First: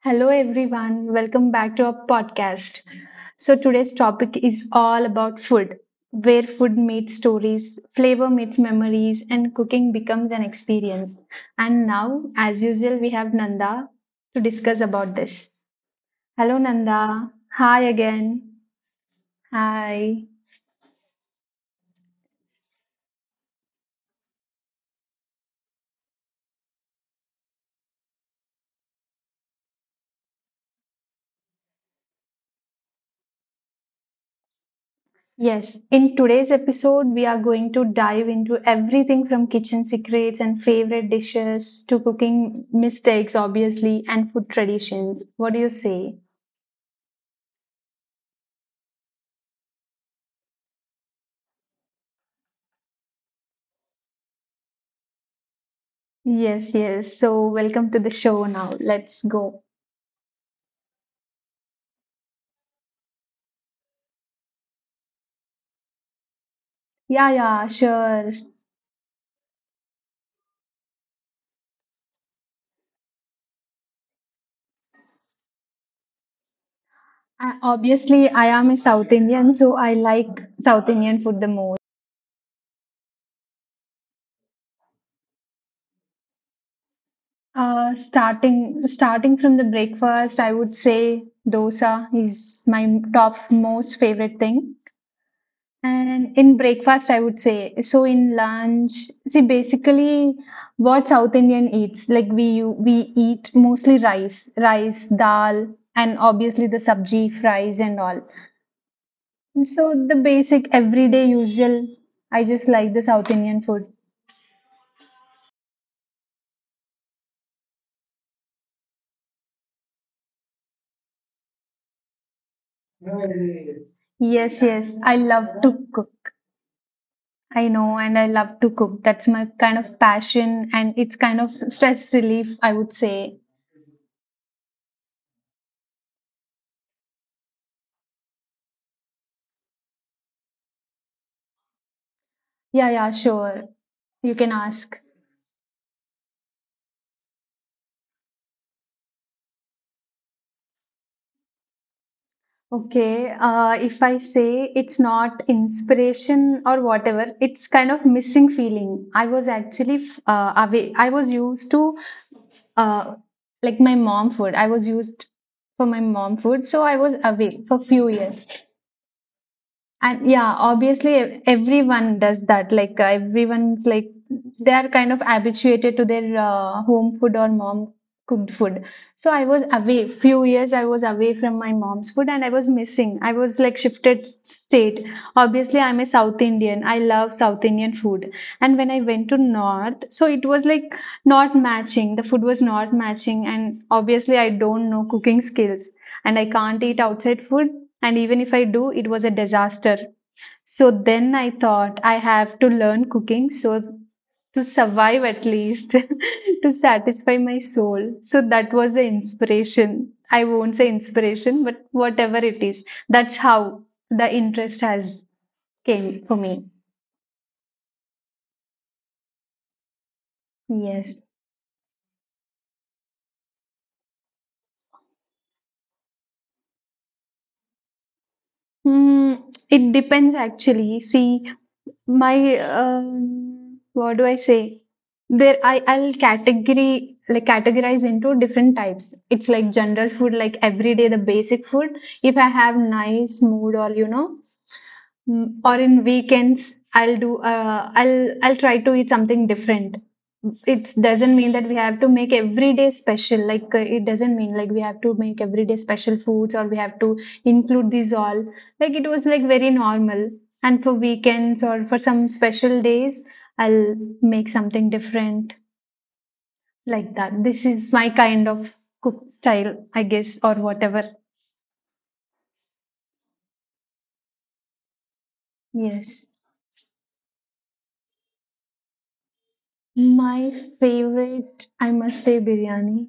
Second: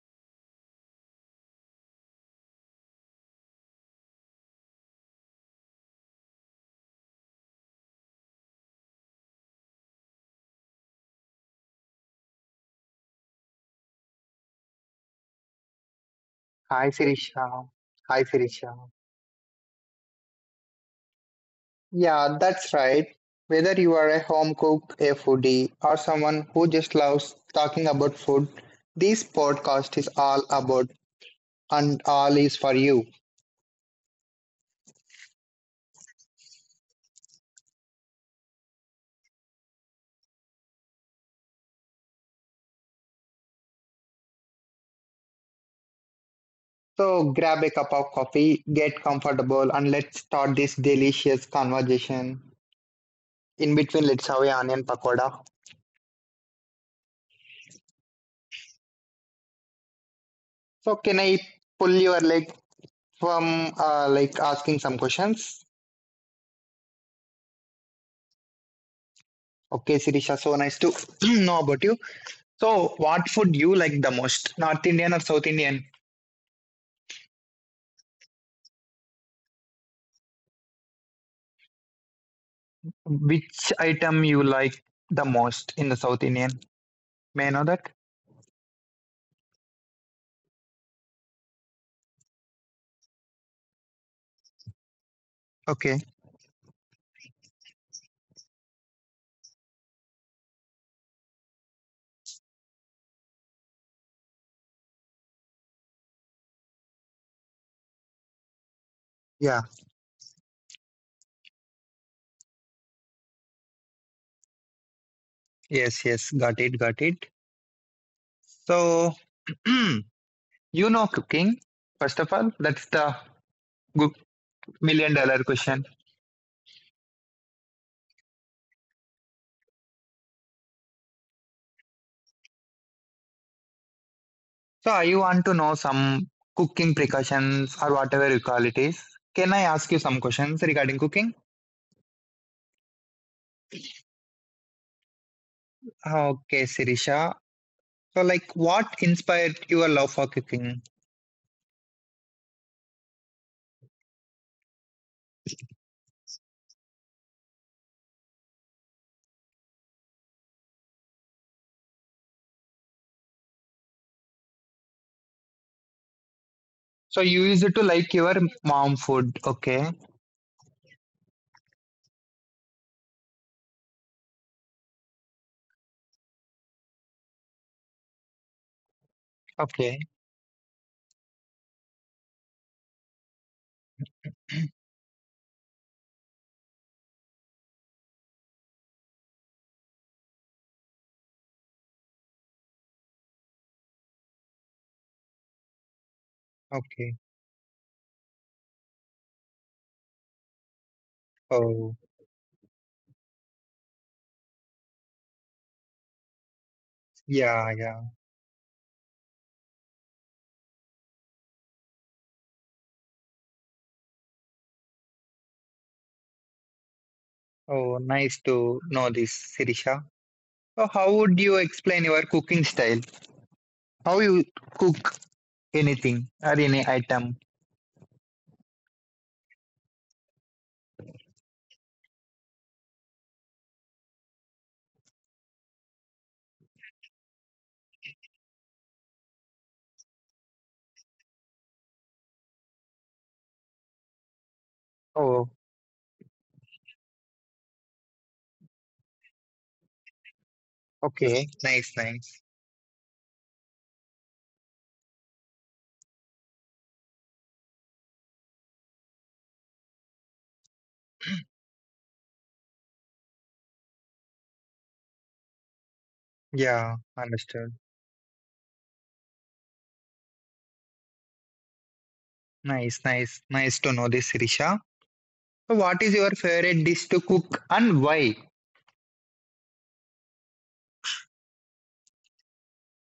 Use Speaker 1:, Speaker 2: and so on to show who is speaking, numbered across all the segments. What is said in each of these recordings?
Speaker 1: Hello, everyone. Welcome back to our podcast. So, today's topic is all about food, where food meets stories, flavor meets memories, and cooking becomes an experience. And now, as usual, we have Nanda to discuss about this. Hello,
Speaker 2: Hi
Speaker 1: Nanda.
Speaker 2: Sirisha.
Speaker 1: Hi
Speaker 2: Hi
Speaker 1: again.
Speaker 2: Sirisha.
Speaker 1: Hi.
Speaker 2: Yeah, that's right. Whether you are a home cook, a foodie, or someone who just loves talking about food, this podcast is all about and all is for you.
Speaker 1: Yes, in today's episode, we are going to dive into everything from kitchen secrets and favorite dishes to cooking mistakes, obviously, and food traditions. What do you say?
Speaker 2: So grab a cup of coffee, get comfortable, and let's start this delicious conversation. In between, let's have a onion pakoda.
Speaker 1: Yes, yes. So, welcome to the show now. Let's go.
Speaker 2: So can I pull your leg from like asking some questions?
Speaker 1: Yeah, yeah, sure.
Speaker 2: Okay, Sirisha, so nice to know about you. So, what food you like the most? North Indian or South Indian?
Speaker 1: Obviously, I am a South Indian, so I like South Indian food the most.
Speaker 2: Which item you like the most in the South Indian? May I know that?
Speaker 1: Starting from the breakfast, I would say dosa is my top most favorite thing.
Speaker 2: Okay.
Speaker 1: And in breakfast, I would say. So in lunch, see basically what South Indian eats. Like we we eat mostly rice, dal, and obviously the sabji, fries, and all.
Speaker 2: Yeah.
Speaker 1: And so the basic everyday usual. I just like the South Indian food.
Speaker 2: Yes, yes. Got it, got it. So, you know cooking. First of all, that's the good
Speaker 1: Yes, yes,
Speaker 2: million
Speaker 1: I
Speaker 2: dollar
Speaker 1: love
Speaker 2: question.
Speaker 1: to cook. I know, and I love to cook. That's my kind of passion, and it's kind of stress relief, I would say.
Speaker 2: So, I want to know some cooking precautions or whatever you call it is. Can I ask you some questions regarding cooking?
Speaker 1: Yeah, yeah, sure. You can ask.
Speaker 2: Okay, Sirisha. So, like, what inspired your love for cooking?
Speaker 1: Okay, if I say it's not inspiration or whatever, it's kind of missing feeling. I was actually away. I was used to uh, like my mom food. I was used for my mom food, so I was
Speaker 2: So you use
Speaker 1: away
Speaker 2: it
Speaker 1: for
Speaker 2: to
Speaker 1: few
Speaker 2: like your
Speaker 1: years.
Speaker 2: mom food. Okay.
Speaker 1: And yeah, obviously everyone does that. Like everyone's like they are kind of habituated to their home food or mom cooked food. So I was
Speaker 2: Okay.
Speaker 1: away few years. I was away from my mom's food, and I was missing. I was like shifted state. Obviously, I'm a South Indian. I love South Indian food. And when I went to North, so it was like not matching. The food was not matching, and obviously I don't know cooking skills and I can't eat
Speaker 2: Okay.
Speaker 1: outside food. And even if I do, it was a disaster. So then I
Speaker 2: Oh,
Speaker 1: thought I have to learn cooking so to survive at least, to satisfy my
Speaker 2: yeah, yeah.
Speaker 1: soul. So that was the inspiration. I won't say inspiration, but whatever it is, that's how the interest has came for me.
Speaker 2: Oh, nice to know this, Sirisha. So how
Speaker 1: Yes.
Speaker 2: would you explain your cooking style? How you cook anything or any item?
Speaker 1: Hmm, it depends actually. See, my what do I say? There, I I'll category like categorize into different types. It's like general food, like every day the basic food. If I have nice mood, or you know
Speaker 2: Oh,
Speaker 1: Mm, or in weekends I'll do I'll try to eat something different. It doesn't
Speaker 2: okay.
Speaker 1: mean that we
Speaker 2: Nice,
Speaker 1: have to make
Speaker 2: nice.
Speaker 1: every day special, like it doesn't mean like we have to make every day special foods, or we have to include these all. Like it was like very normal, and for weekends or for some special days, I'll make something different.
Speaker 2: Yeah,
Speaker 1: Like that, this
Speaker 2: understood.
Speaker 1: is my kind of cook style, I guess, or whatever.
Speaker 2: Nice, nice. Nice to know this, Sirisha. So what is your
Speaker 1: Yes,
Speaker 2: favorite dish to cook and why?
Speaker 1: my favorite, I must say, biryani.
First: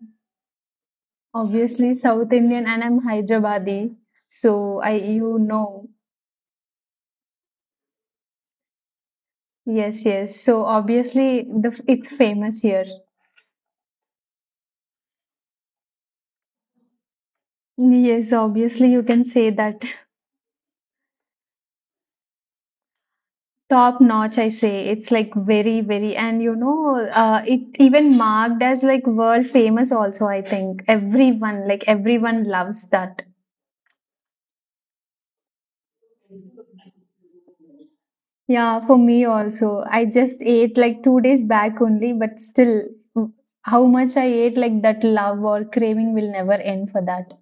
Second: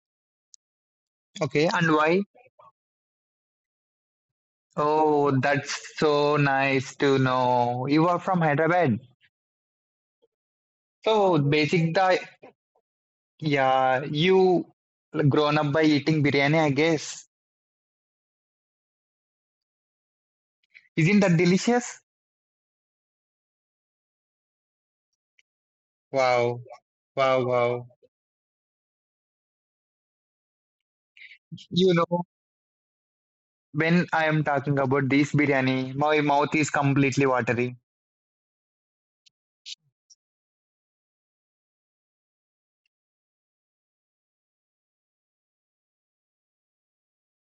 Speaker 2: Okay, and
Speaker 1: Obviously,
Speaker 2: why?
Speaker 1: South Indian, and I'm Hyderabadi, so I
Speaker 2: Oh,
Speaker 1: you know.
Speaker 2: that's so nice to know. You are from Hyderabad.
Speaker 1: Yes, yes. So
Speaker 2: So
Speaker 1: obviously,
Speaker 2: basic
Speaker 1: it's
Speaker 2: the
Speaker 1: famous here.
Speaker 2: yeah you like, grown up by eating biryani I guess,
Speaker 1: Yes, obviously, you can say that.
Speaker 2: isn't that delicious?
Speaker 1: Top notch. I say it's like very, very, and
Speaker 2: Wow, wow,
Speaker 1: it
Speaker 2: wow!
Speaker 1: even marked as like world famous also, I think. Everyone, like
Speaker 2: You know,
Speaker 1: everyone loves that.
Speaker 2: when I am talking about this biryani, my mouth is completely watery.
Speaker 1: Yeah, for me also. I just ate like 2 days back only, but still, w- how much I ate, like that love or craving will never end for that.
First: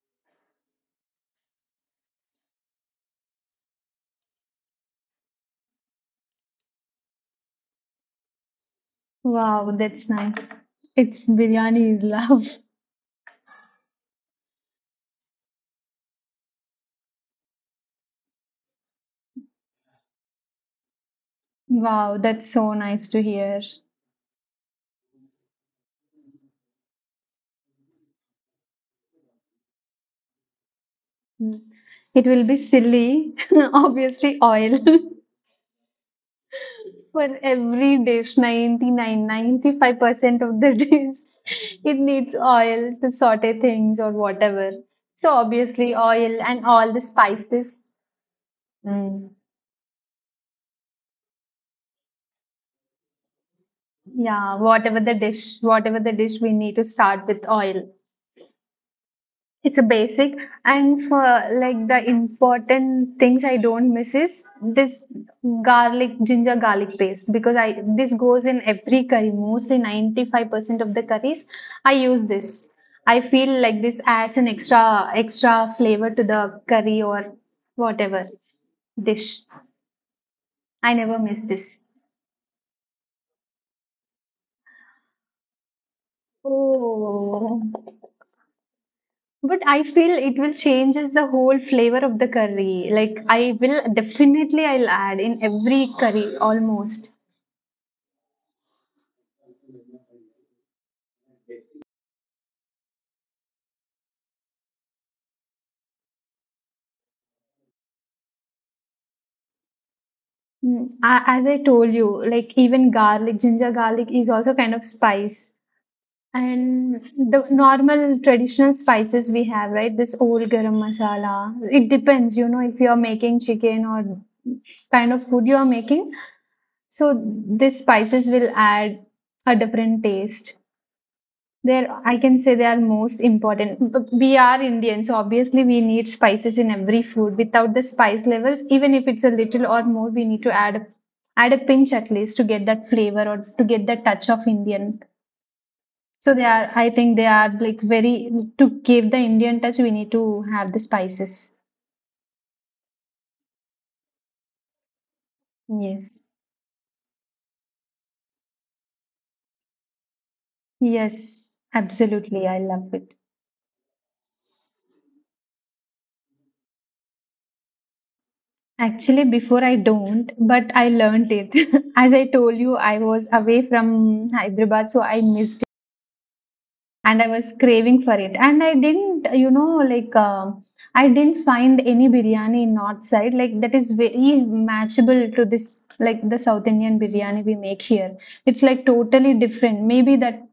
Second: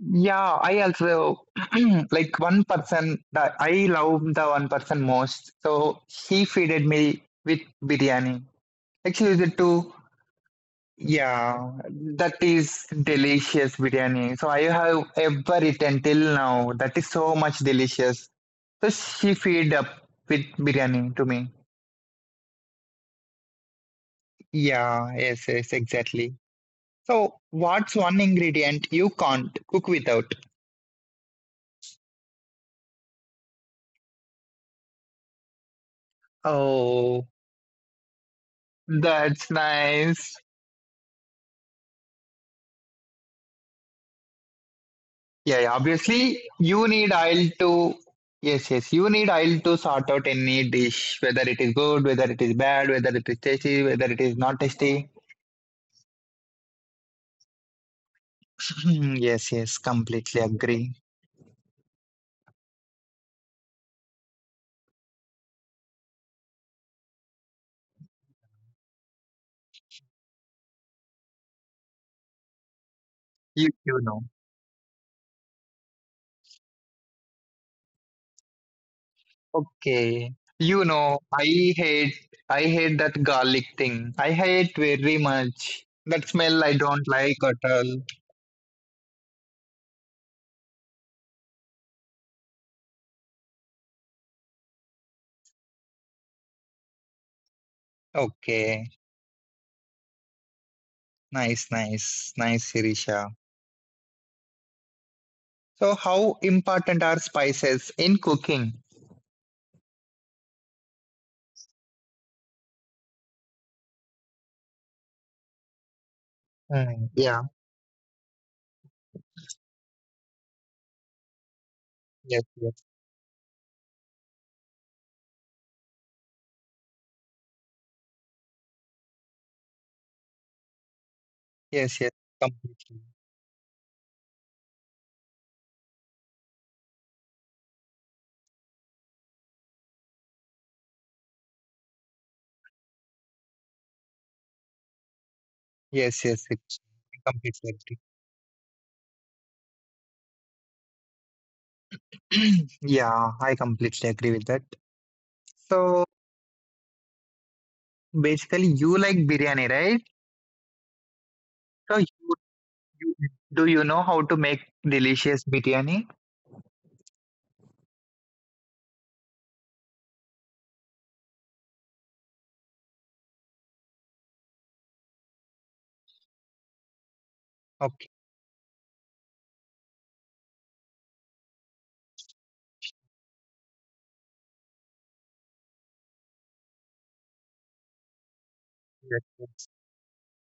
Speaker 2: Yeah, I also like one person that I love the one person most. So he feeded me with biryani. Actually, used
Speaker 1: Wow,
Speaker 2: to.
Speaker 1: that's nice. It's
Speaker 2: Yeah,
Speaker 1: biryani is
Speaker 2: that
Speaker 1: love.
Speaker 2: is delicious biryani. So I have ever eaten till now. That is so much delicious. So she feed up with biryani to me.
Speaker 1: Wow, that's so nice to hear.
Speaker 2: Yeah, yes, yes, exactly. So what's one ingredient you can't cook without?
Speaker 1: Mm. It will be silly, obviously oil for
Speaker 2: Oh,
Speaker 1: every dish,
Speaker 2: that's
Speaker 1: ninety five
Speaker 2: nice.
Speaker 1: percent of the dish. It needs oil to saute things or whatever. So
Speaker 2: Yeah, yeah,
Speaker 1: obviously oil
Speaker 2: obviously
Speaker 1: and
Speaker 2: you
Speaker 1: all the
Speaker 2: need oil
Speaker 1: spices.
Speaker 2: to, yes, yes, you need
Speaker 1: Mm.
Speaker 2: oil to sort out any dish, whether it is good, whether it is bad, whether it is tasty, whether it is
Speaker 1: Yeah,
Speaker 2: not
Speaker 1: whatever
Speaker 2: tasty.
Speaker 1: the dish, whatever the dish, we need to start with oil.
Speaker 2: Hmm, yes, yes,
Speaker 1: It's a basic,
Speaker 2: completely agree.
Speaker 1: and for like the important things I don't miss is this garlic, ginger garlic paste, because I this goes in every curry, mostly 95% of the curries I use this. I feel
Speaker 2: You,
Speaker 1: like
Speaker 2: you
Speaker 1: this
Speaker 2: know.
Speaker 1: adds an extra flavor to the curry or whatever dish.
Speaker 2: Okay. You
Speaker 1: I
Speaker 2: know,
Speaker 1: never miss this.
Speaker 2: hate I hate that garlic thing. I hate very much. That smell I don't like at
Speaker 1: Oh.
Speaker 2: all.
Speaker 1: But I feel it will changes the whole flavor of the curry. Like I will definitely I'll add in every curry almost.
Speaker 2: Okay. Nice, nice, nice, Sirisha. So how important are spices in cooking?
Speaker 1: As I told you, like even garlic, ginger garlic is also kind of spice. And
Speaker 2: Mm, yeah,
Speaker 1: the normal traditional spices we have, right? This old garam masala. It depends,
Speaker 2: yes, yes,
Speaker 1: if you're making chicken or kind of food you're making. So these spices will add a different taste. There,
Speaker 2: yes, yes,
Speaker 1: I can say they are
Speaker 2: completely.
Speaker 1: most important. But we are Indian, so obviously we need spices in every food. Without the spice levels, even if it's a little or more, we need to add a pinch at least to get that flavor or to get that touch of Indian.
Speaker 2: Yes,
Speaker 1: So
Speaker 2: yes,
Speaker 1: they are,
Speaker 2: it's
Speaker 1: I think they
Speaker 2: I
Speaker 1: are
Speaker 2: completely
Speaker 1: like
Speaker 2: agree.
Speaker 1: very, to give the Indian touch. We need to have the spices.
Speaker 2: Yeah, I completely agree with that. So
Speaker 1: Yes,
Speaker 2: basically you like biryani, right?
Speaker 1: yes,
Speaker 2: So you,
Speaker 1: absolutely. I love
Speaker 2: you
Speaker 1: it.
Speaker 2: do you know how to make delicious biryani?
Speaker 1: Actually, before I don't, but I learned it. As I told you, I was away from Hyderabad, so I missed and I was craving
Speaker 2: Okay.
Speaker 1: for it. And I didn't, I didn't find any biryani in north side. Like that is very matchable to this, like the South Indian biryani we make here. It's like totally
Speaker 2: Yes.
Speaker 1: different. Maybe that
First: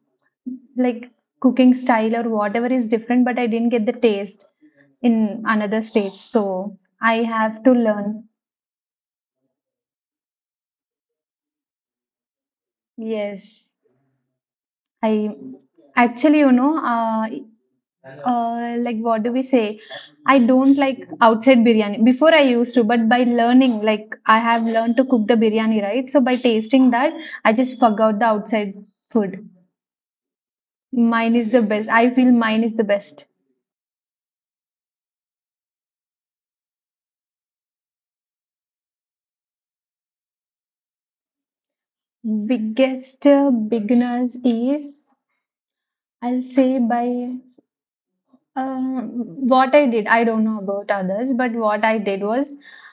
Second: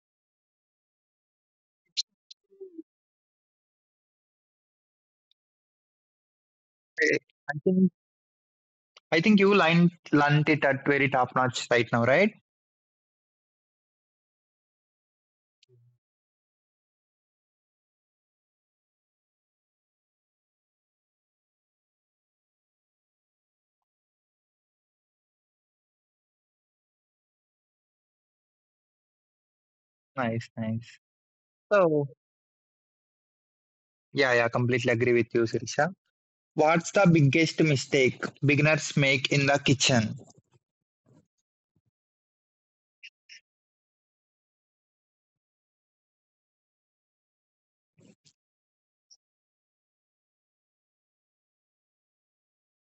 Speaker 1: like cooking style or whatever is different, but I didn't get the taste in another states. So
Speaker 2: Eh,
Speaker 1: I
Speaker 2: I
Speaker 1: have to
Speaker 2: think
Speaker 1: learn.
Speaker 2: I think you line learned it at very top notch right now, right?
Speaker 1: Yes, I actually, you know, like what do we say I don't like outside biryani. Before I used to, but by learning, like I have learned to cook the biryani, right? So by tasting that, I just forgot the outside food.
Speaker 2: Nice, nice.
Speaker 1: Mine is the best,
Speaker 2: So
Speaker 1: I feel mine is the best.
Speaker 2: yeah, yeah, completely agree with you, Sirisha. What's the biggest mistake beginners make in the kitchen?
Speaker 1: Biggest beginners is, I'll say by um, what I did, I don't know about others, but what I did was,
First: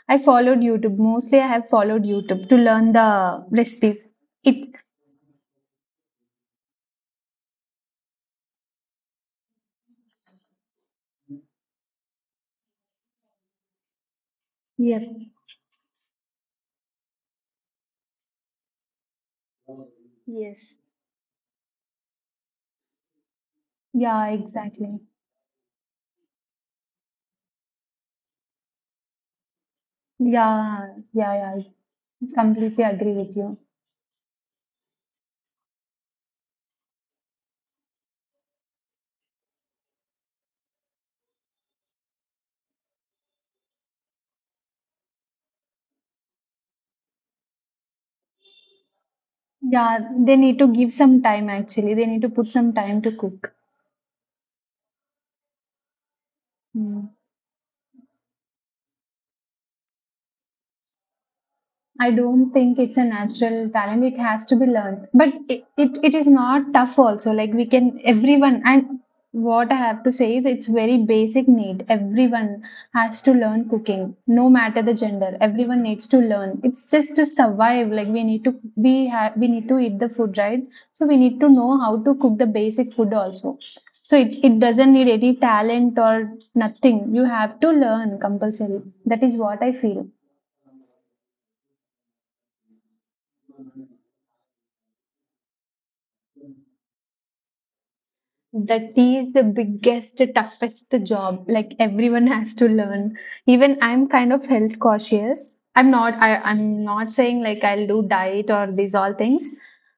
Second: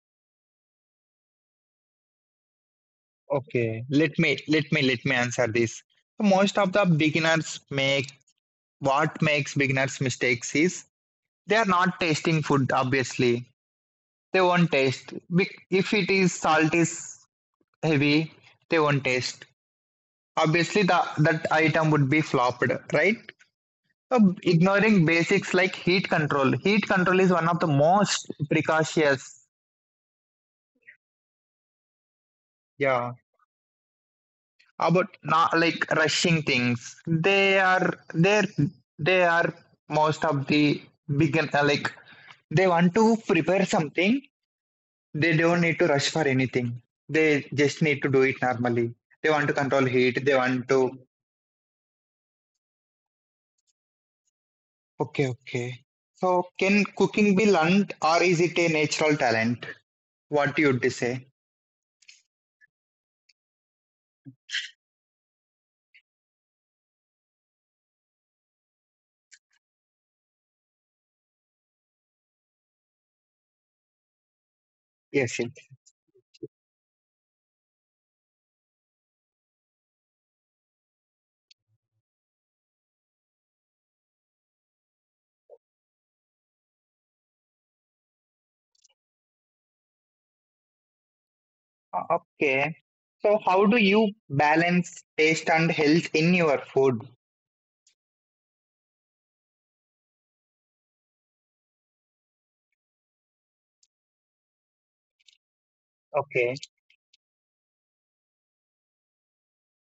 Speaker 1: I have followed YouTube to learn the
Speaker 2: Okay,
Speaker 1: recipes.
Speaker 2: let me
Speaker 1: It
Speaker 2: let me let me answer this. So, most of the beginners make, what makes beginners mistakes is they are not tasting food, obviously they won't
Speaker 1: Yeah,
Speaker 2: taste. If it is salt is heavy, they won't taste.
Speaker 1: yes.
Speaker 2: Obviously, that item would be flopped, right?
Speaker 1: Yeah, exactly.
Speaker 2: Ignoring basics like heat control. Heat control is one of the most precocious.
Speaker 1: Yeah, yeah, yeah. I completely agree
Speaker 2: Yeah,
Speaker 1: with you.
Speaker 2: about not like rushing things. They are most of the begin like they want to prepare something. They don't need to rush for anything. They just need to do it normally. They want to control
Speaker 1: Yeah,
Speaker 2: heat. They
Speaker 1: they need to
Speaker 2: want to.
Speaker 1: give some time actually. They need to put some time to cook.
Speaker 2: Okay, okay. So, can
Speaker 1: Mm.
Speaker 2: cooking be learned or is it a natural talent? What you would say?
Speaker 1: I don't think it's a natural talent. It has to be learned. But it is not tough also. Like we can, everyone, and what I have to say is it's very basic need. Everyone has to learn cooking, no matter the gender.
Speaker 2: Yes, yes.
Speaker 1: Everyone needs to learn. It's just to survive. Like we need to eat the food, right? So we need to know how to cook the basic food also. So it doesn't need any talent or nothing. You have to learn compulsory. That is what I feel.
Speaker 2: Okay. So, how do you balance taste and health in your food?
Speaker 1: That is the biggest toughest job, like everyone has to learn. Even I'm kind of health cautious, i'm not I,
Speaker 2: Okay.
Speaker 1: i'm not saying like I'll do diet or these all things,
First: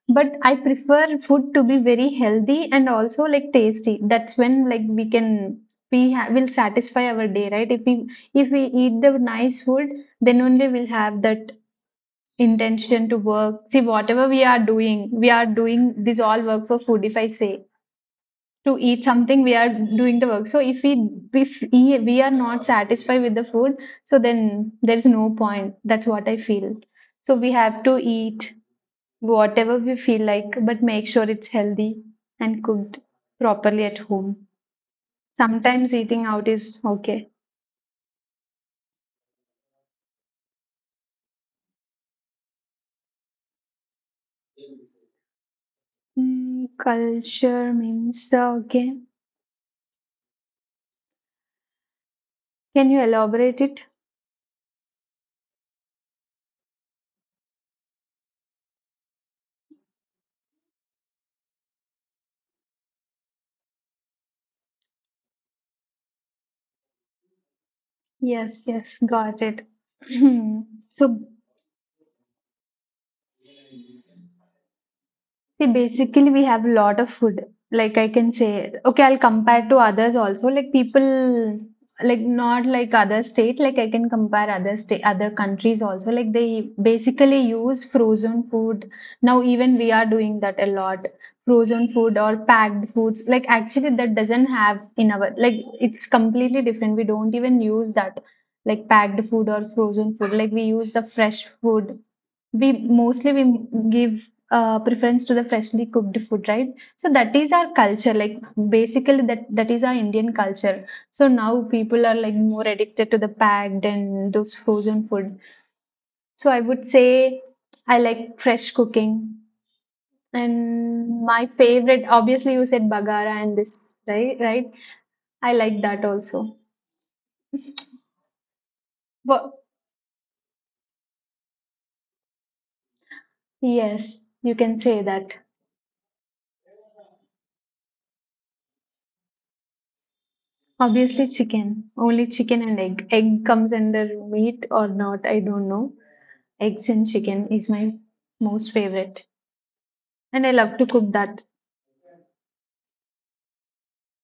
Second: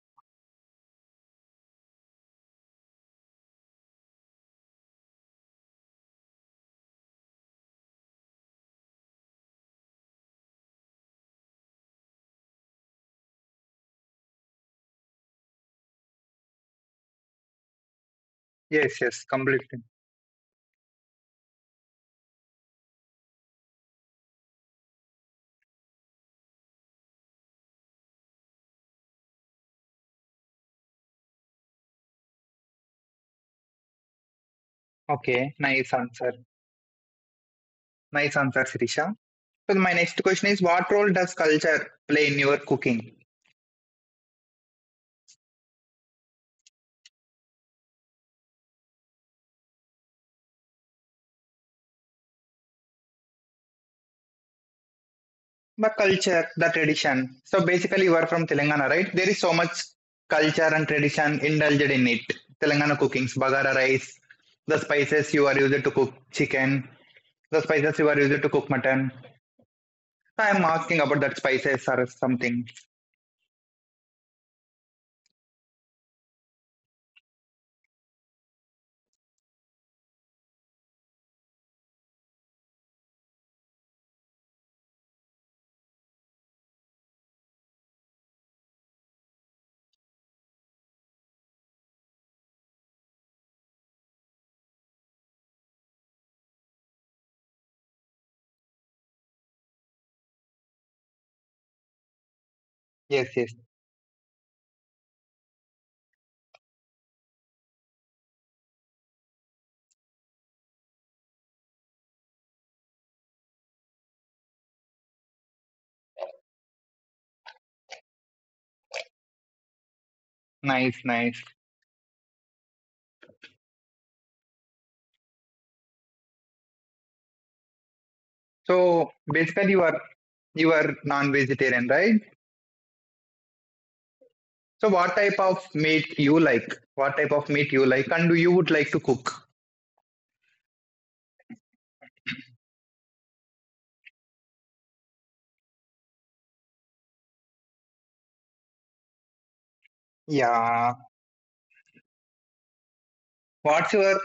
Speaker 1: but I prefer food to be very healthy and also like tasty. That's when, like, we can, will satisfy our day, right? If we, if we eat the nice food, then only we'll have that intention to work. See, whatever we are doing, we are doing this all work for food. If I say to
Speaker 2: Yes,
Speaker 1: eat
Speaker 2: yes,
Speaker 1: something, we are
Speaker 2: completely.
Speaker 1: doing the work. So if we, if we are not satisfied with the food, so then there's no point. That's what I feel. So we have to eat whatever we feel like, but make sure it's healthy and cooked properly at home.
Speaker 2: Okay, nice
Speaker 1: Sometimes eating
Speaker 2: answer.
Speaker 1: out is okay.
Speaker 2: Nice answer, Sirisha. So, my next question is, what role does culture play in your cooking?
Speaker 1: Mm, culture means, okay, can you elaborate it?
Speaker 2: My culture, the tradition. So basically, you are from Telangana, right? There is so much culture and tradition indulged in it. Telangana cookings, bagara rice, the spices you are used to cook chicken, the spices you are used to
Speaker 1: Yes,
Speaker 2: cook
Speaker 1: yes,
Speaker 2: mutton.
Speaker 1: got it.
Speaker 2: So, I am asking
Speaker 1: So.
Speaker 2: about that spices or something.
Speaker 1: See, basically, we have a lot of food. Like I can say, okay, I'll compare to others also. Like people, like not like other state. Like I can compare other state, other countries also. Like they basically use frozen food. Now even we are doing that a lot. Frozen food or packed foods. Like actually, that doesn't have in our, like it's completely different. We don't even use that like packed food or frozen food. Like we use the fresh food, we mostly
Speaker 2: Yes,
Speaker 1: we
Speaker 2: yes.
Speaker 1: give preference to the freshly cooked food, right? So that is our culture, like basically that is our Indian culture. So now people are like more addicted to the packed and those frozen food. So I would say I like fresh cooking.
Speaker 2: Nice,
Speaker 1: And
Speaker 2: nice.
Speaker 1: my favorite, obviously, you said bagara and this, right, right, I like that also.
Speaker 2: So
Speaker 1: But
Speaker 2: basically, you are non-vegetarian, right?
Speaker 1: yes, you can
Speaker 2: So
Speaker 1: say
Speaker 2: what
Speaker 1: that.
Speaker 2: type of meat you like? What type of meat you like, and do you would like to cook?
Speaker 1: Obviously, chicken. Only chicken and egg. Egg comes under meat or not, I don't know. Eggs and chicken is my most favorite. And I love to
Speaker 2: Yeah.
Speaker 1: cook that.
Speaker 2: What's your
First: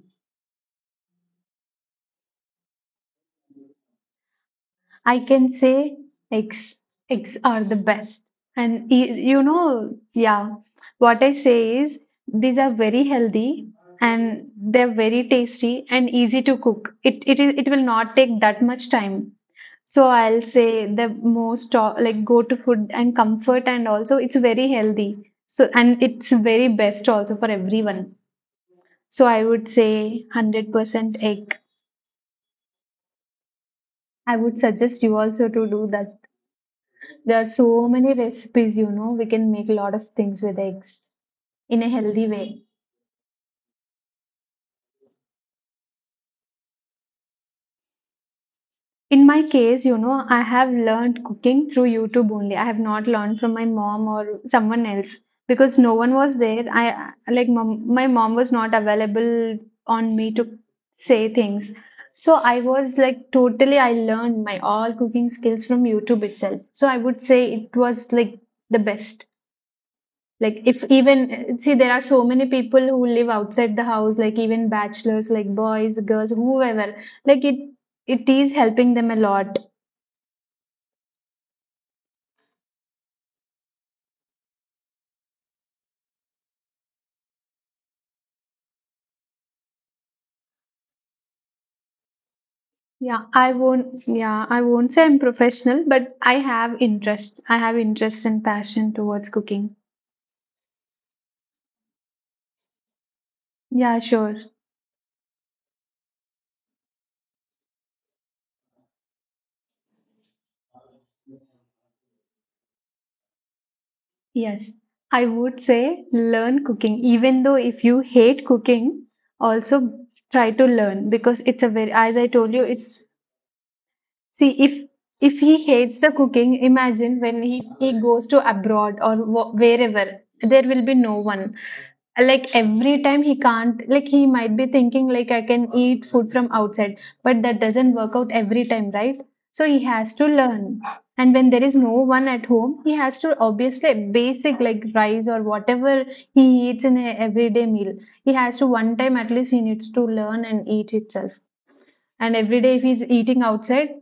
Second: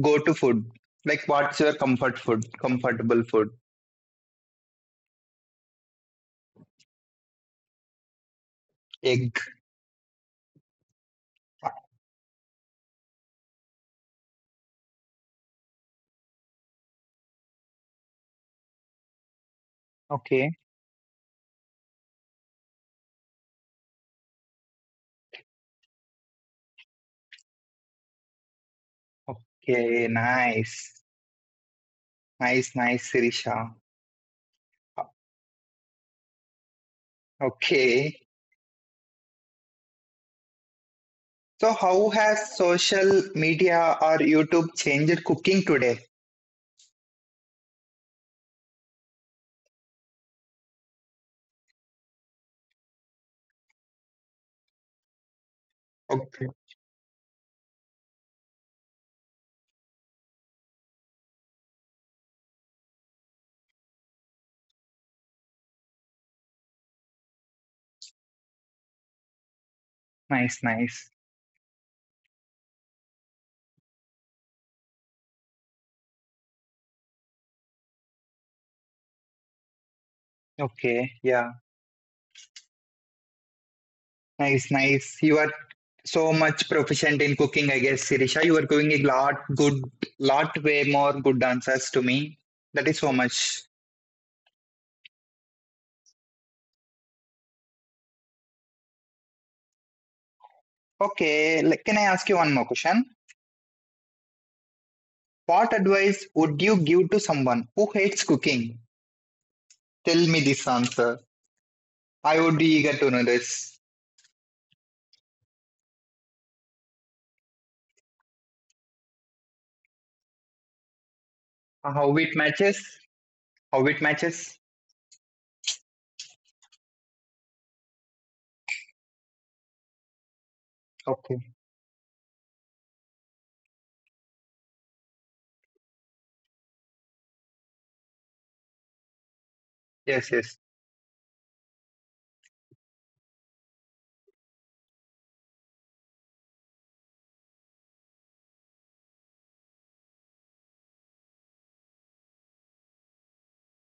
Speaker 2: go-to food? Like, what's your comfort food? Comfortable food?
Speaker 1: I can say eggs. Eggs are the best. And y-
Speaker 2: Egg.
Speaker 1: you know, yeah, what I say is these are very healthy and they're very tasty and easy to cook. It will not take that much time. So I'll
Speaker 2: Okay.
Speaker 1: say the most like go to food and comfort, and also it's very healthy. So, and it's very best also for everyone. So I would say
Speaker 2: Okay. Nice.
Speaker 1: 100% egg.
Speaker 2: Nice. Nice, Sirisha.
Speaker 1: I would suggest you also to do that. There are so many
Speaker 2: Okay.
Speaker 1: recipes, you know, we can make a lot of things with eggs
Speaker 2: So,
Speaker 1: in a
Speaker 2: how
Speaker 1: healthy
Speaker 2: has
Speaker 1: way.
Speaker 2: social media or YouTube changed cooking today?
Speaker 1: In my case, you know, I have learned cooking through YouTube only. I have not learned from my mom or someone else because no one was
Speaker 2: Okay.
Speaker 1: there. My mom was not available on me to say things. So I was like totally I learned my all cooking skills from YouTube itself. So I would say it was like the best. Like
Speaker 2: Nice.
Speaker 1: if
Speaker 2: Nice.
Speaker 1: even see, there are so many people who live outside the house, like even bachelors, like boys, girls, whoever, like it it is helping them a lot.
Speaker 2: Okay. Yeah. Nice. Nice. You are so much proficient in cooking, I guess, Sirisha. You are giving a lot good, lot way more good answers to me. That is so much.
Speaker 1: Yeah, I won't say I'm professional, but I have interest. I have interest and passion towards cooking.
Speaker 2: Okay, can I ask you one more question?
Speaker 1: Yeah, sure.
Speaker 2: What advice would you give to someone who hates cooking? Tell me this answer. I would be eager to know this.
Speaker 1: Yes, I would say learn cooking, even though if you hate cooking, also try to learn because it's a very, as
Speaker 2: How
Speaker 1: I
Speaker 2: it
Speaker 1: told you, it's,
Speaker 2: matches? How it
Speaker 1: see,
Speaker 2: matches?
Speaker 1: if he hates the cooking, imagine when he goes to abroad or wherever, there will be no
Speaker 2: Okay.
Speaker 1: one. Like every time he can't, like he might be thinking like I can eat food from outside, but that doesn't work out every time, right? So he has to
Speaker 2: Yes, yes.
Speaker 1: learn. And when there is no one at home, he has to obviously basic like rice or whatever he eats in a everyday meal, he has to one time at least he needs to learn and eat itself. And every day if he's eating outside,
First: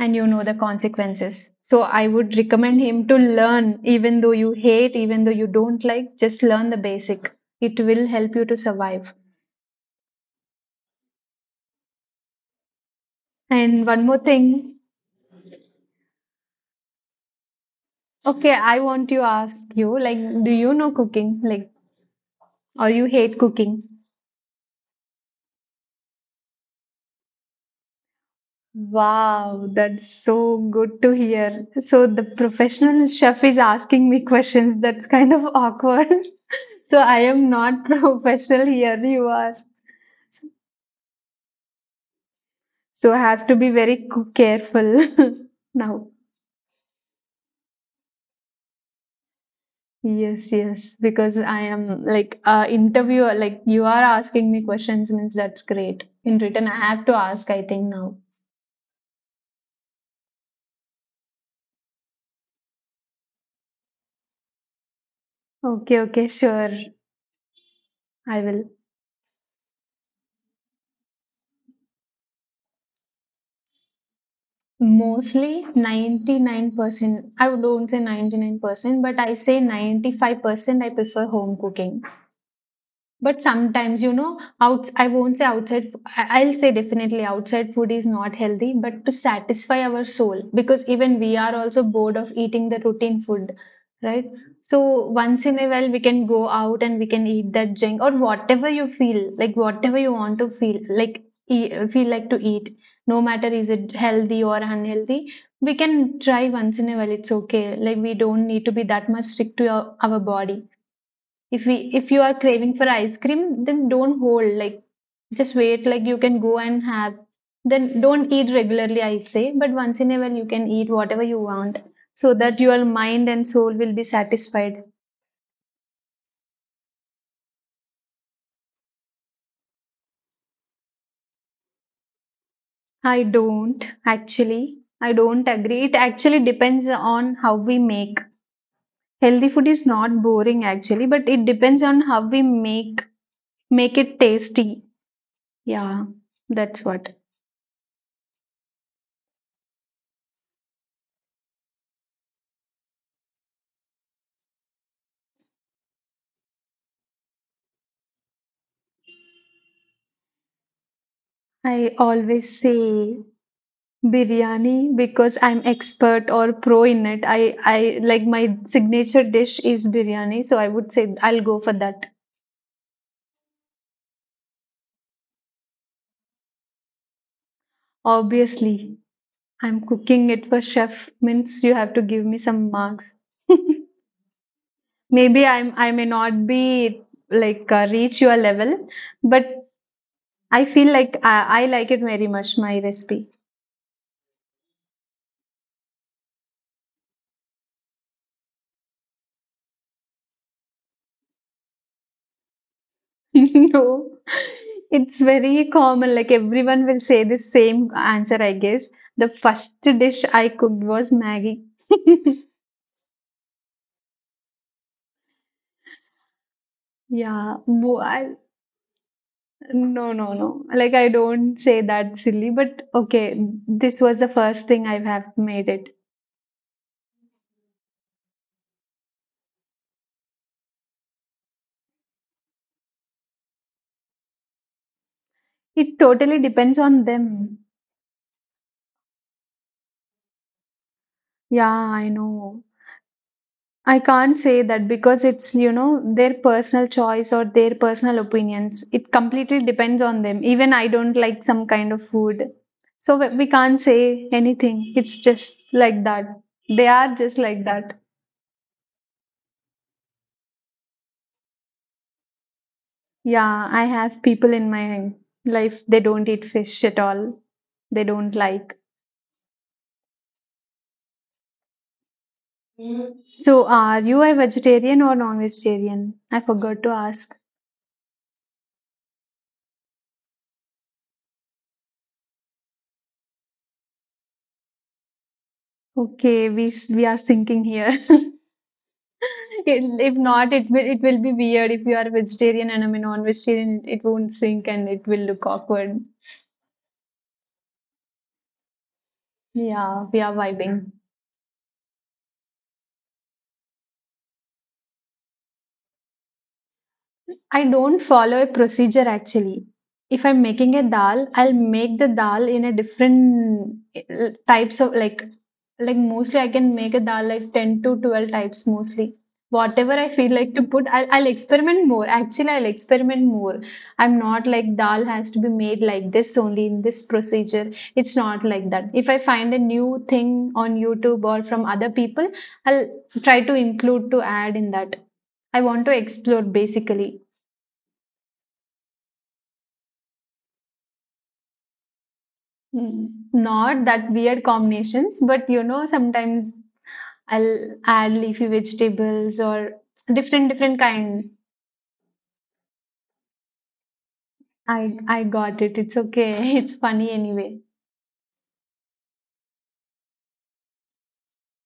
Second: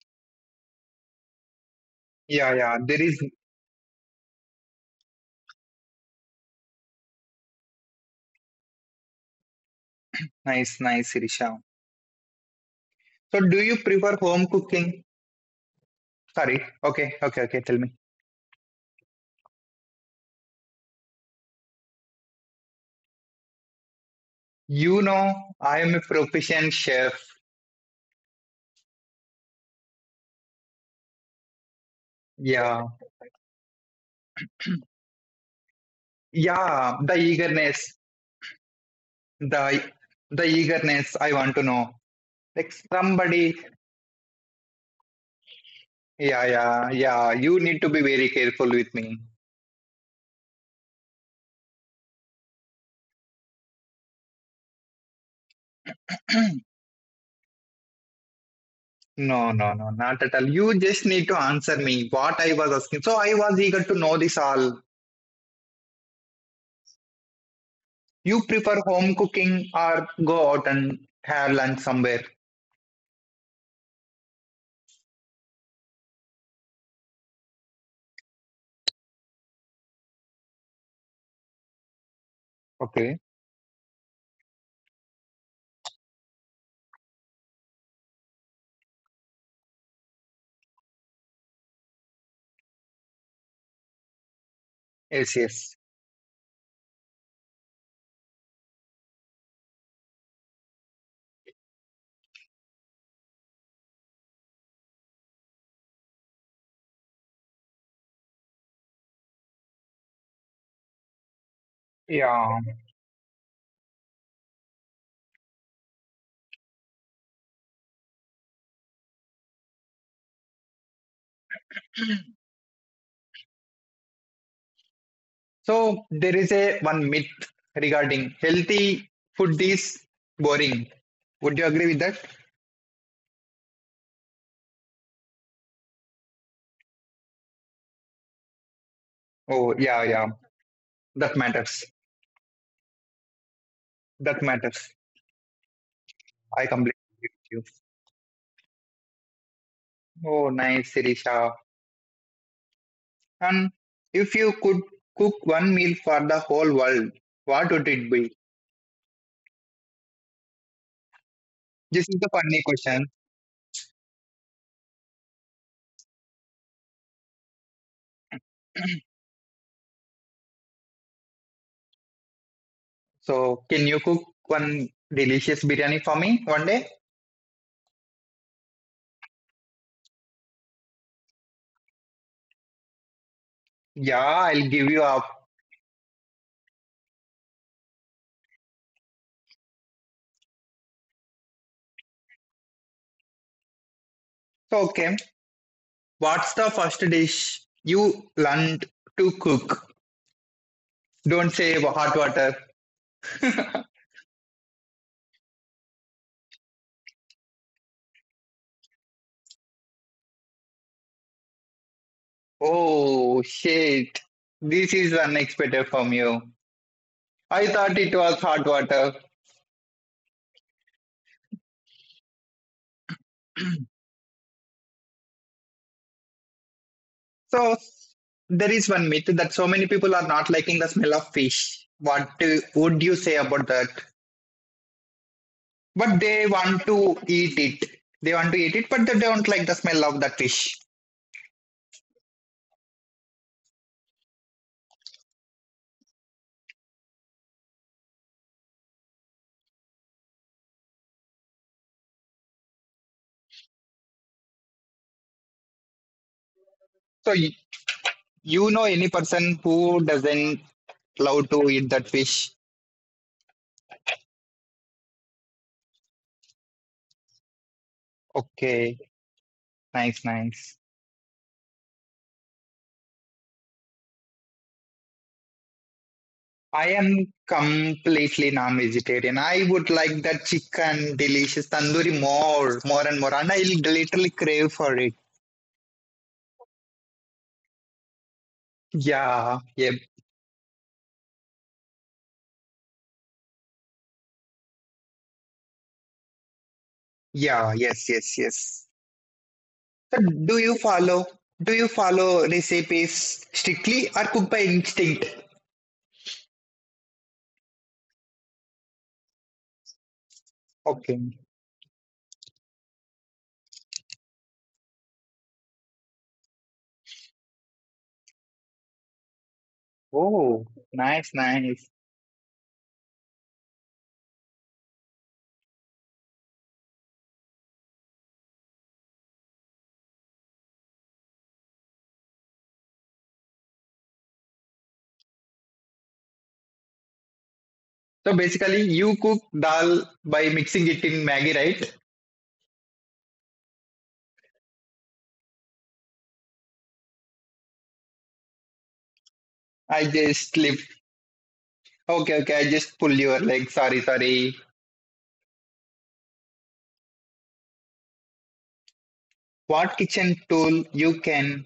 Speaker 1: and you know the consequences. So I would
Speaker 2: Yeah, yeah.
Speaker 1: recommend
Speaker 2: There
Speaker 1: him to
Speaker 2: is
Speaker 1: learn, even though you hate, even though you don't like, just learn the basic. It will help you to survive.
Speaker 2: nice, nice, Irisha. So, do you
Speaker 1: And one
Speaker 2: prefer
Speaker 1: more
Speaker 2: home
Speaker 1: thing.
Speaker 2: cooking? Sorry. Okay, okay, okay. Tell me.
Speaker 1: Okay, I want to ask you, like, do you know cooking? Like, or you hate cooking?
Speaker 2: You know, I am a proficient chef.
Speaker 1: Wow, that's so good to hear. So the
Speaker 2: Yeah,
Speaker 1: professional chef is asking me questions. That's kind of awkward. So
Speaker 2: yeah. The
Speaker 1: I am not
Speaker 2: eagerness,
Speaker 1: professional here. You are.
Speaker 2: the the eagerness. I want to know. Like
Speaker 1: So I have to
Speaker 2: somebody.
Speaker 1: be very careful now.
Speaker 2: Yeah, yeah, yeah. You need to be very careful with me.
Speaker 1: Yes, yes, because I am like a interviewer. Like you are asking me questions, means that's great. In return, I have to ask. I think now.
Speaker 2: No, no, no, not at all. You just need to answer me what I was asking. So I was eager to know this all.
Speaker 1: Okay, okay, sure. I
Speaker 2: You
Speaker 1: will.
Speaker 2: prefer home cooking or go out and have lunch somewhere?
Speaker 1: Mostly 99%. I don't say 99%, but I say 95% I prefer home cooking.
Speaker 2: Okay.
Speaker 1: But sometimes, you know, out I won't say outside I- I'll say definitely outside food is not healthy, but to satisfy our soul, because even we are also bored of eating the routine food, right? So
Speaker 2: Yes,
Speaker 1: once in a
Speaker 2: yes.
Speaker 1: while we can go out and we can eat that junk or whatever you feel, like whatever you want to feel, like feel like to eat, no matter is it healthy or unhealthy, we can try once in a while. It's okay. Like we don't need to be that much strict to our body. If we if you are
Speaker 2: Yeah.
Speaker 1: craving for ice cream, then don't hold, like just wait, like you can go and have. Then don't eat regularly, I say, but once in a while you can eat whatever you want, so that your mind and soul will be satisfied.
Speaker 2: So there is a one myth regarding healthy food is boring. Would you agree with that?
Speaker 1: i don't actually I don't agree. It actually depends on how we make. Healthy food
Speaker 2: Oh,
Speaker 1: is
Speaker 2: yeah,
Speaker 1: not
Speaker 2: yeah.
Speaker 1: boring actually, but
Speaker 2: That
Speaker 1: it
Speaker 2: matters.
Speaker 1: depends on how we make it
Speaker 2: That
Speaker 1: tasty.
Speaker 2: matters.
Speaker 1: Yeah,
Speaker 2: I
Speaker 1: that's
Speaker 2: completely
Speaker 1: what
Speaker 2: agree with you. Oh, nice, Sirisha. And if you could cook one meal for the whole world, what would it be?
Speaker 1: I
Speaker 2: This is the
Speaker 1: always
Speaker 2: funny question.
Speaker 1: say. Biryani, because I'm expert or pro in it. I like, my signature dish is biryani, so I would say I'll go for that.
Speaker 2: So, can you cook one delicious biryani for me one day?
Speaker 1: Obviously, I'm cooking it for chef means you have to give me some marks.
Speaker 2: Yeah, I'll give you
Speaker 1: Maybe
Speaker 2: up.
Speaker 1: I may not be like reach your level, but I feel like I like it very much, my recipe.
Speaker 2: So, okay. What's the first dish you learned to cook? Don't say hot water.
Speaker 1: No, it's very common. Like everyone will say the same answer, I guess. The first dish I cooked was Maggie.
Speaker 2: Oh, shit. This is unexpected from you.
Speaker 1: Yeah,
Speaker 2: I thought it was hot water.
Speaker 1: no, no, no. Like I don't say that silly, but okay, this was the first thing I have made it.
Speaker 2: So there is one myth that so many people are not liking the smell of fish. What would you say about that?
Speaker 1: It
Speaker 2: But
Speaker 1: totally
Speaker 2: they
Speaker 1: depends
Speaker 2: want
Speaker 1: on
Speaker 2: to eat
Speaker 1: them.
Speaker 2: it. They want to eat it, but they don't like the smell of that fish.
Speaker 1: Yeah, I know. I can't say that because it's, you know, their personal choice or their personal opinions. It completely depends on them. Even I don't like some kind of food. So we can't say anything. It's just like that. They are
Speaker 2: So
Speaker 1: just
Speaker 2: you,
Speaker 1: like that.
Speaker 2: you know any person who doesn't love to eat that fish?
Speaker 1: Yeah, I have people in my life, they don't eat fish at all. They don't like.
Speaker 2: Okay, nice, nice.
Speaker 1: So are you a vegetarian or non-vegetarian? I forgot to
Speaker 2: I
Speaker 1: ask.
Speaker 2: am completely non-vegetarian. I would like that chicken, delicious tandoori more, more and more, and I literally crave for it.
Speaker 1: Okay, we are thinking here.
Speaker 2: Yeah, yeah.
Speaker 1: If not, it will be weird if you are vegetarian and I'm a non-vegetarian. It won't sync and it will look awkward.
Speaker 2: Yeah, yes, yes, yes.
Speaker 1: Yeah, we
Speaker 2: So
Speaker 1: are
Speaker 2: do you
Speaker 1: vibing.
Speaker 2: follow do you follow recipes strictly or cook by instinct?
Speaker 1: I don't follow a procedure actually. If I'm making a
Speaker 2: Okay.
Speaker 1: dal, I'll make the dal in a different types of like, mostly I can make a dal like 10 to 12 types mostly. Whatever I feel like to
Speaker 2: Oh,
Speaker 1: put, I'll
Speaker 2: nice,
Speaker 1: experiment
Speaker 2: nice.
Speaker 1: more. Actually, I'll experiment more. I'm not like dal has to be made like this only in this procedure. It's not like that. If I find a new thing on YouTube or from other people, I'll try to include to add in that. I want to explore basically.
Speaker 2: So basically you cook dal by mixing it in Maggi, right?
Speaker 1: Mm, not that weird combinations, but you know, sometimes I'll add leafy vegetables or
Speaker 2: I
Speaker 1: different
Speaker 2: just
Speaker 1: different
Speaker 2: slipped.
Speaker 1: kind.
Speaker 2: Okay, okay, I just pull your leg. Sorry, sorry.
Speaker 1: I got it. It's okay. It's funny anyway.
Speaker 2: What kitchen tool you can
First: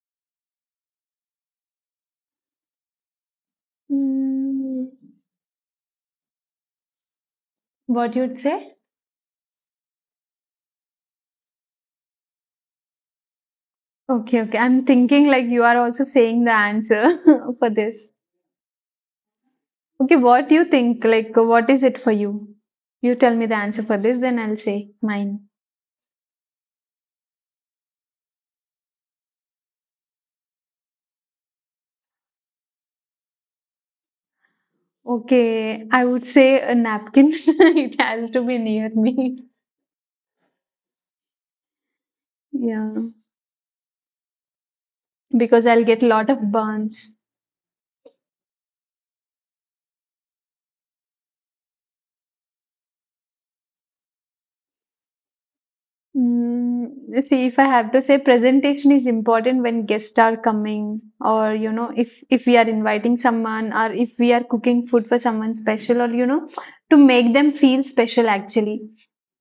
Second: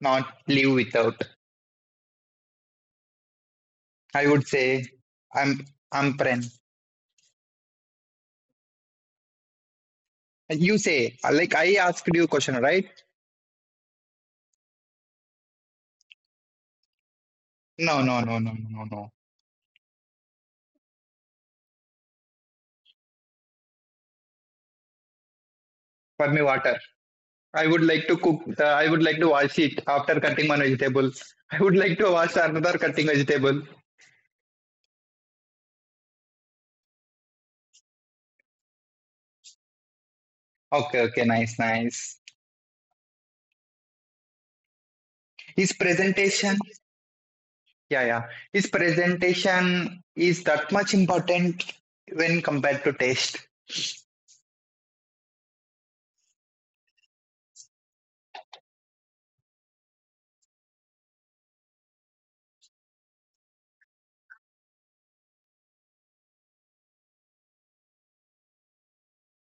Speaker 2: not live without? I would say
Speaker 1: Mm,
Speaker 2: I'm I'm pren.
Speaker 1: what you'd say?
Speaker 2: You say like I asked you question, right?
Speaker 1: Okay, okay. I'm thinking like you are also saying the answer for
Speaker 2: No,
Speaker 1: this.
Speaker 2: no, no, no, no, no, no.
Speaker 1: Okay, what do you think? Like, what is it for you? You tell me the answer for this, then I'll say mine.
Speaker 2: For me, water. I would like to cook. I would like to wash it after cutting one vegetable. I would like to wash another cutting vegetable.
Speaker 1: Okay, I would say a napkin. It has to be near me.
Speaker 2: Okay, okay, nice, nice.
Speaker 1: Yeah. Because
Speaker 2: Is
Speaker 1: I'll get a lot of
Speaker 2: presentation,
Speaker 1: burns.
Speaker 2: yeah, yeah. Is presentation is that much important when compared to taste.
Speaker 1: Mm, see, if I have to say, presentation is important when guests are coming, or you know, if we are inviting someone, or if we are cooking food for someone special, or you know, to make them feel special. Actually,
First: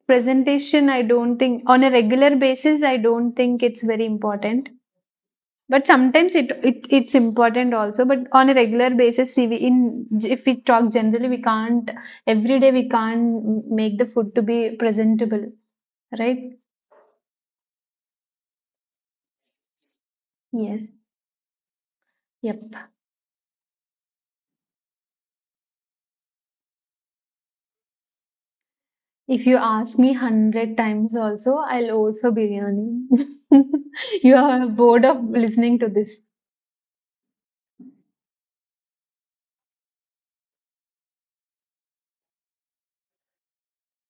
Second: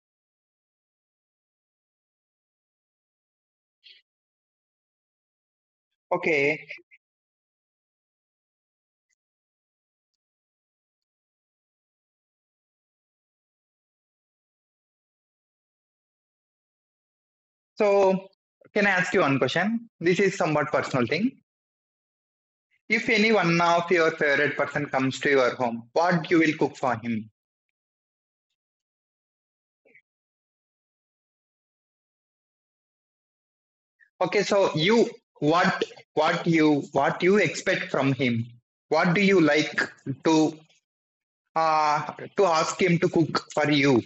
Speaker 1: presentation, I don't think on a regular basis, I don't think it's very important. But sometimes
Speaker 2: Okay,
Speaker 1: it's important also. But on a regular basis, see, we in if we talk generally, we can't, every day we can't make the food to be presentable. Right?
Speaker 2: so can I ask you one question? This is somewhat
Speaker 1: Yes.
Speaker 2: personal thing.
Speaker 1: Yep.
Speaker 2: If any one of your favorite person comes to your home, what you will cook for him?
Speaker 1: If you ask me hundred times also, I'll vote for biryani. You
Speaker 2: Okay,
Speaker 1: are
Speaker 2: so
Speaker 1: bored
Speaker 2: you
Speaker 1: of listening
Speaker 2: what
Speaker 1: to this.
Speaker 2: what you what you expect from him? What do you like to to ask him to cook for you?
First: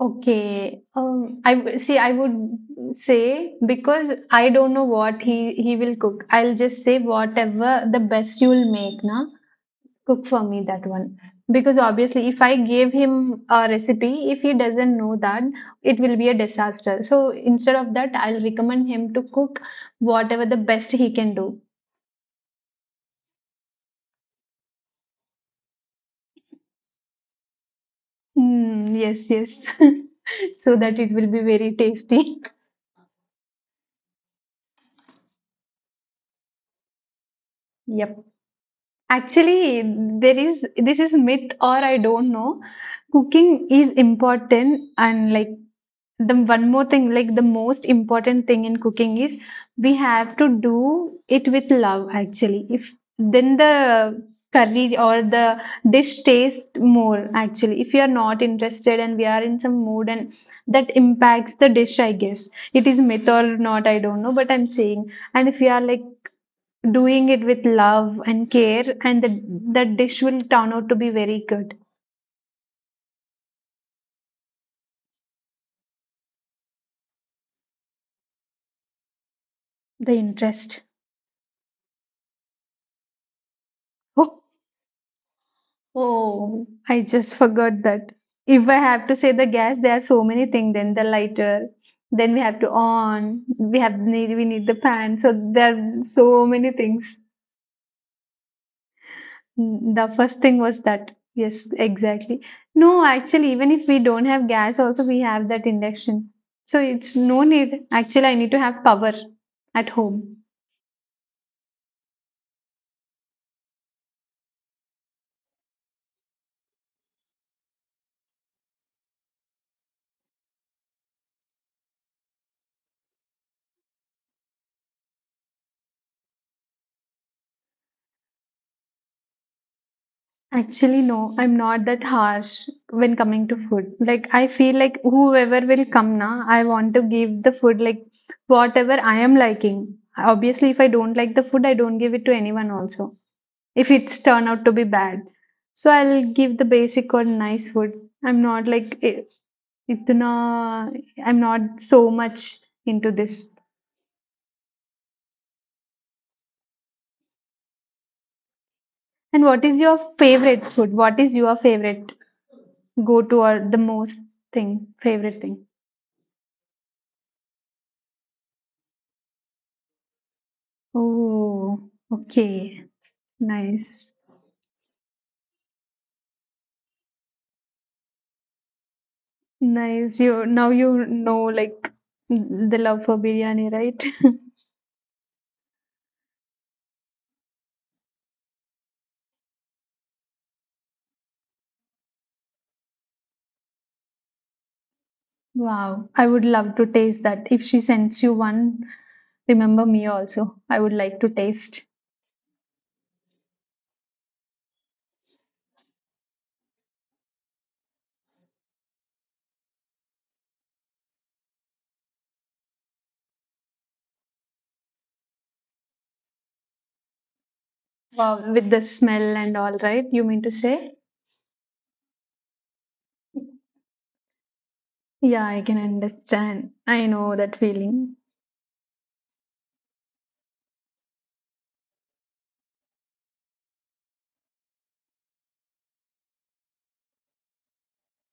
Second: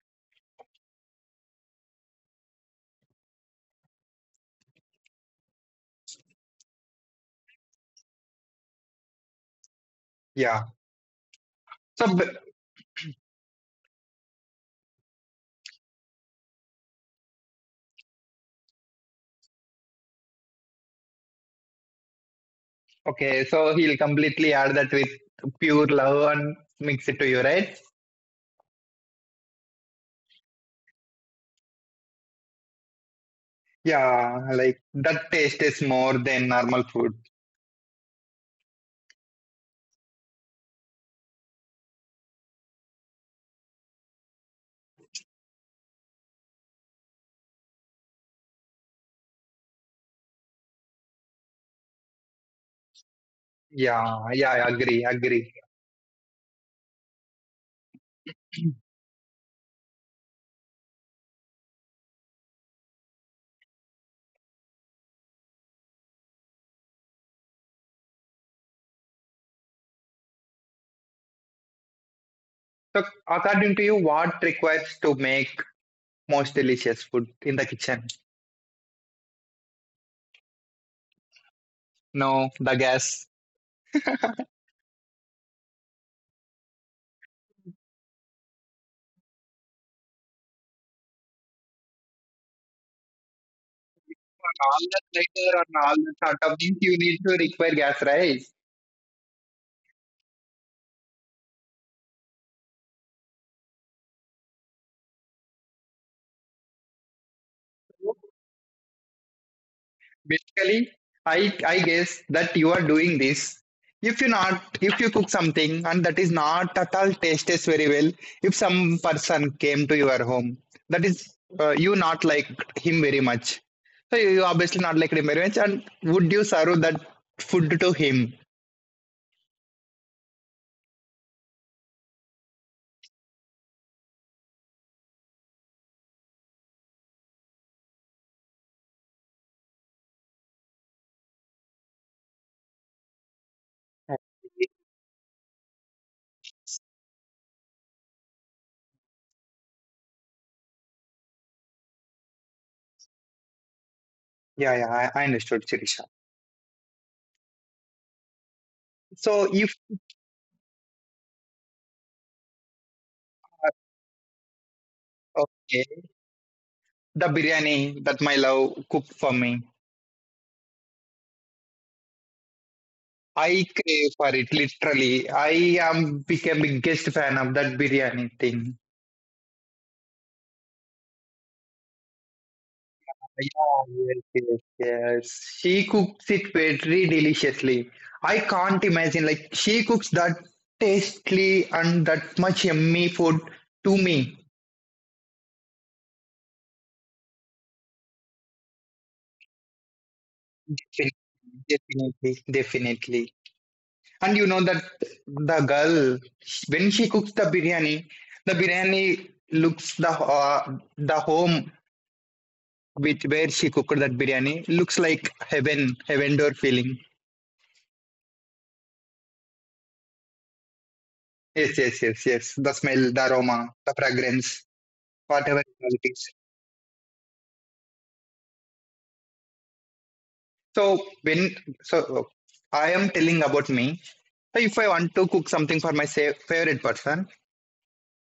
Speaker 1: Okay. I see. I would say, because I don't know what he will cook. I'll just say whatever the best you'll make, na. Cook for me
Speaker 2: Yeah.
Speaker 1: that one. Because
Speaker 2: So b-
Speaker 1: obviously, if I gave him a recipe, if he doesn't know that, it will be a disaster. So instead of that, I'll recommend him to cook whatever the best he can do.
Speaker 2: okay, so he'll completely add that with pure love and mix it to you, right?
Speaker 1: Mm, yes, yes. So that it will be very tasty.
Speaker 2: Yeah, like that taste is more than normal food.
Speaker 1: Yep. Actually, there is, this is myth or I don't know. Cooking is important, and like the one more thing, like the most important thing in cooking is we have to do it with love actually. If, then the
Speaker 2: Yeah, yeah, I
Speaker 1: curry
Speaker 2: agree,
Speaker 1: or
Speaker 2: agree.
Speaker 1: the dish tastes more actually. If you are not interested and we are in some mood, and that impacts the dish, I guess. It is myth or not, I don't know, but I'm saying, and if you are like doing it with love and care, and the, that dish will turn out to be very good.
Speaker 2: So according to you, what requires to make most delicious food in the kitchen?
Speaker 1: The interest.
Speaker 2: No, the gas.
Speaker 1: Oh, I just forgot that. If I have to say the gas, there are so many things. Then the lighter, then we have to on. We need the
Speaker 2: Naalna's
Speaker 1: pan. So
Speaker 2: lighter or
Speaker 1: there are
Speaker 2: Naalna's hot
Speaker 1: so
Speaker 2: up
Speaker 1: many
Speaker 2: means you need
Speaker 1: things.
Speaker 2: to require gas, right?
Speaker 1: Mm, the first thing was that. Yes, exactly. No, actually, even if we don't have gas, also we have that induction. So it's no need. Actually, I need to have power at home.
Speaker 2: Basically, I I guess that you are doing this. If you cook something and that is not at all tastes very well, if some person came to your home, that is you not like him very much. So you obviously not like him very much, and would you serve that food to him?
Speaker 1: Actually, no, I'm not that harsh when coming to food. Like, I feel like whoever will come na, I want to give the food like whatever I am liking. Obviously, if I don't like the food, I don't give it to anyone also. If it's turn out to be bad. So I'll give the basic or nice food. I'm not like it, itna, I'm not so much into this.
Speaker 2: Yeah, yeah, I understood, Sirisha.
Speaker 1: And
Speaker 2: So
Speaker 1: what
Speaker 2: if,
Speaker 1: is your favorite food? What is your favorite go to, or the most thing, favorite thing?
Speaker 2: okay, the biryani that my love cooked for me.
Speaker 1: Oh, okay.
Speaker 2: I crave
Speaker 1: Nice.
Speaker 2: for it literally. I am became biggest fan of that biryani thing.
Speaker 1: Nice. You, now you know like the love for biryani,
Speaker 2: Yeah,
Speaker 1: right?
Speaker 2: yes, yes, yes. She cooks it very deliciously. I can't imagine like she cooks that tastily and that much yummy food to me.
Speaker 1: Wow. I would love to taste that. If she sends you one, remember me also. I would like to taste.
Speaker 2: Definitely, definitely. And you know that the girl, when she cooks the biryani looks the home with where she cooked that biryani looks like heaven, heaven door feeling.
Speaker 1: Wow, with the smell and all, right? You mean to say?
Speaker 2: Yes, yes, yes, yes. The smell, the aroma, the fragrance,
Speaker 1: Yeah,
Speaker 2: whatever
Speaker 1: I can
Speaker 2: it is.
Speaker 1: understand. I know that feeling.
Speaker 2: So when so I am telling about me. So if I want to cook something for my favorite person,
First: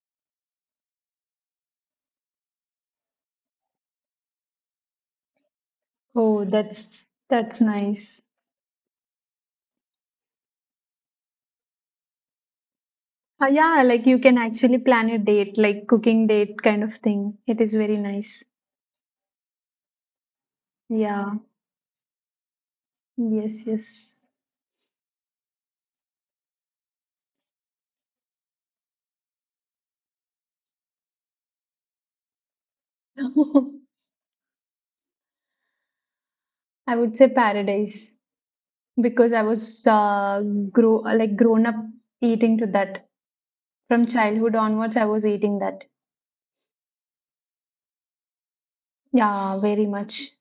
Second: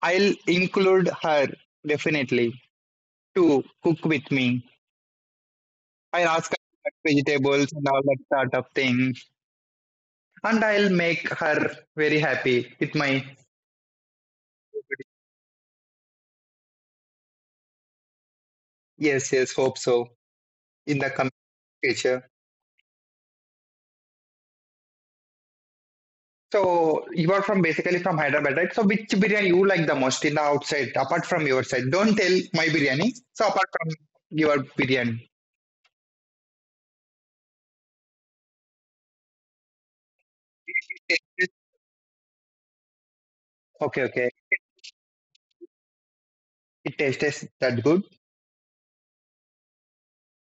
Speaker 2: I'll include her definitely to cook with me. I'll
Speaker 1: Oh,
Speaker 2: ask her about
Speaker 1: that's
Speaker 2: vegetables and all that
Speaker 1: nice.
Speaker 2: sort of thing, and I'll make her very happy with my,
Speaker 1: Yeah, like you can actually plan a date, like cooking date kind of thing. It is very nice.
Speaker 2: yes, yes, hope so in the coming
Speaker 1: Yeah.
Speaker 2: future.
Speaker 1: Yes, yes.
Speaker 2: So you are from basically from Hyderabad, right? So which biryani you like the most in the outside, apart from your side? Don't tell my biryani. So apart from your biryani,
Speaker 1: I would say paradise because I was grown up eating to that.
Speaker 2: okay,
Speaker 1: From
Speaker 2: okay,
Speaker 1: childhood onwards, I was eating that.
Speaker 2: it tastes that good.
Speaker 1: Yeah, very much.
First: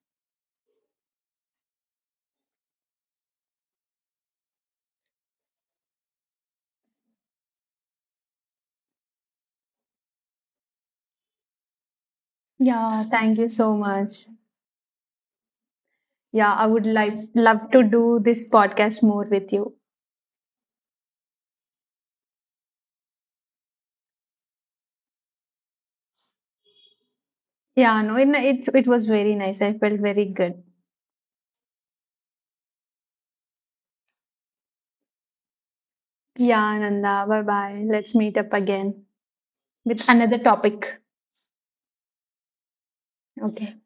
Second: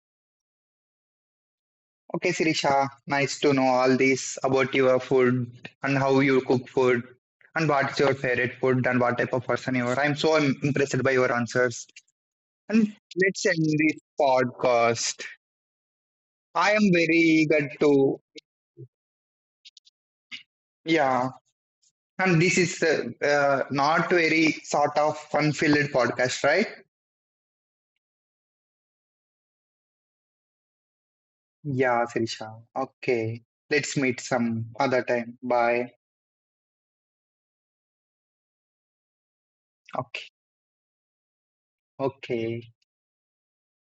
Speaker 2: Okay, Sirisha, nice to know all this about your food and how you cook food and what's your favorite food and what type of person you are. I'm so impressed by your answers. And
Speaker 1: Yeah, thank
Speaker 2: let's
Speaker 1: you
Speaker 2: end
Speaker 1: so
Speaker 2: this
Speaker 1: much.
Speaker 2: podcast.
Speaker 1: Yeah, I
Speaker 2: I am
Speaker 1: would like
Speaker 2: very
Speaker 1: love
Speaker 2: eager
Speaker 1: to do
Speaker 2: to,
Speaker 1: this podcast more with you.
Speaker 2: yeah. And this is not very sort of fun-filled podcast, right?
Speaker 1: Yeah, no, it's it was very nice. I felt very good.
Speaker 2: Yeah, Sirisha. Okay. Let's meet some other time. Bye.
Speaker 1: Yeah, Nanda, bye bye. Let's meet up again with
Speaker 2: Okay.
Speaker 1: another topic.
Speaker 2: Okay.
Speaker 1: Okay.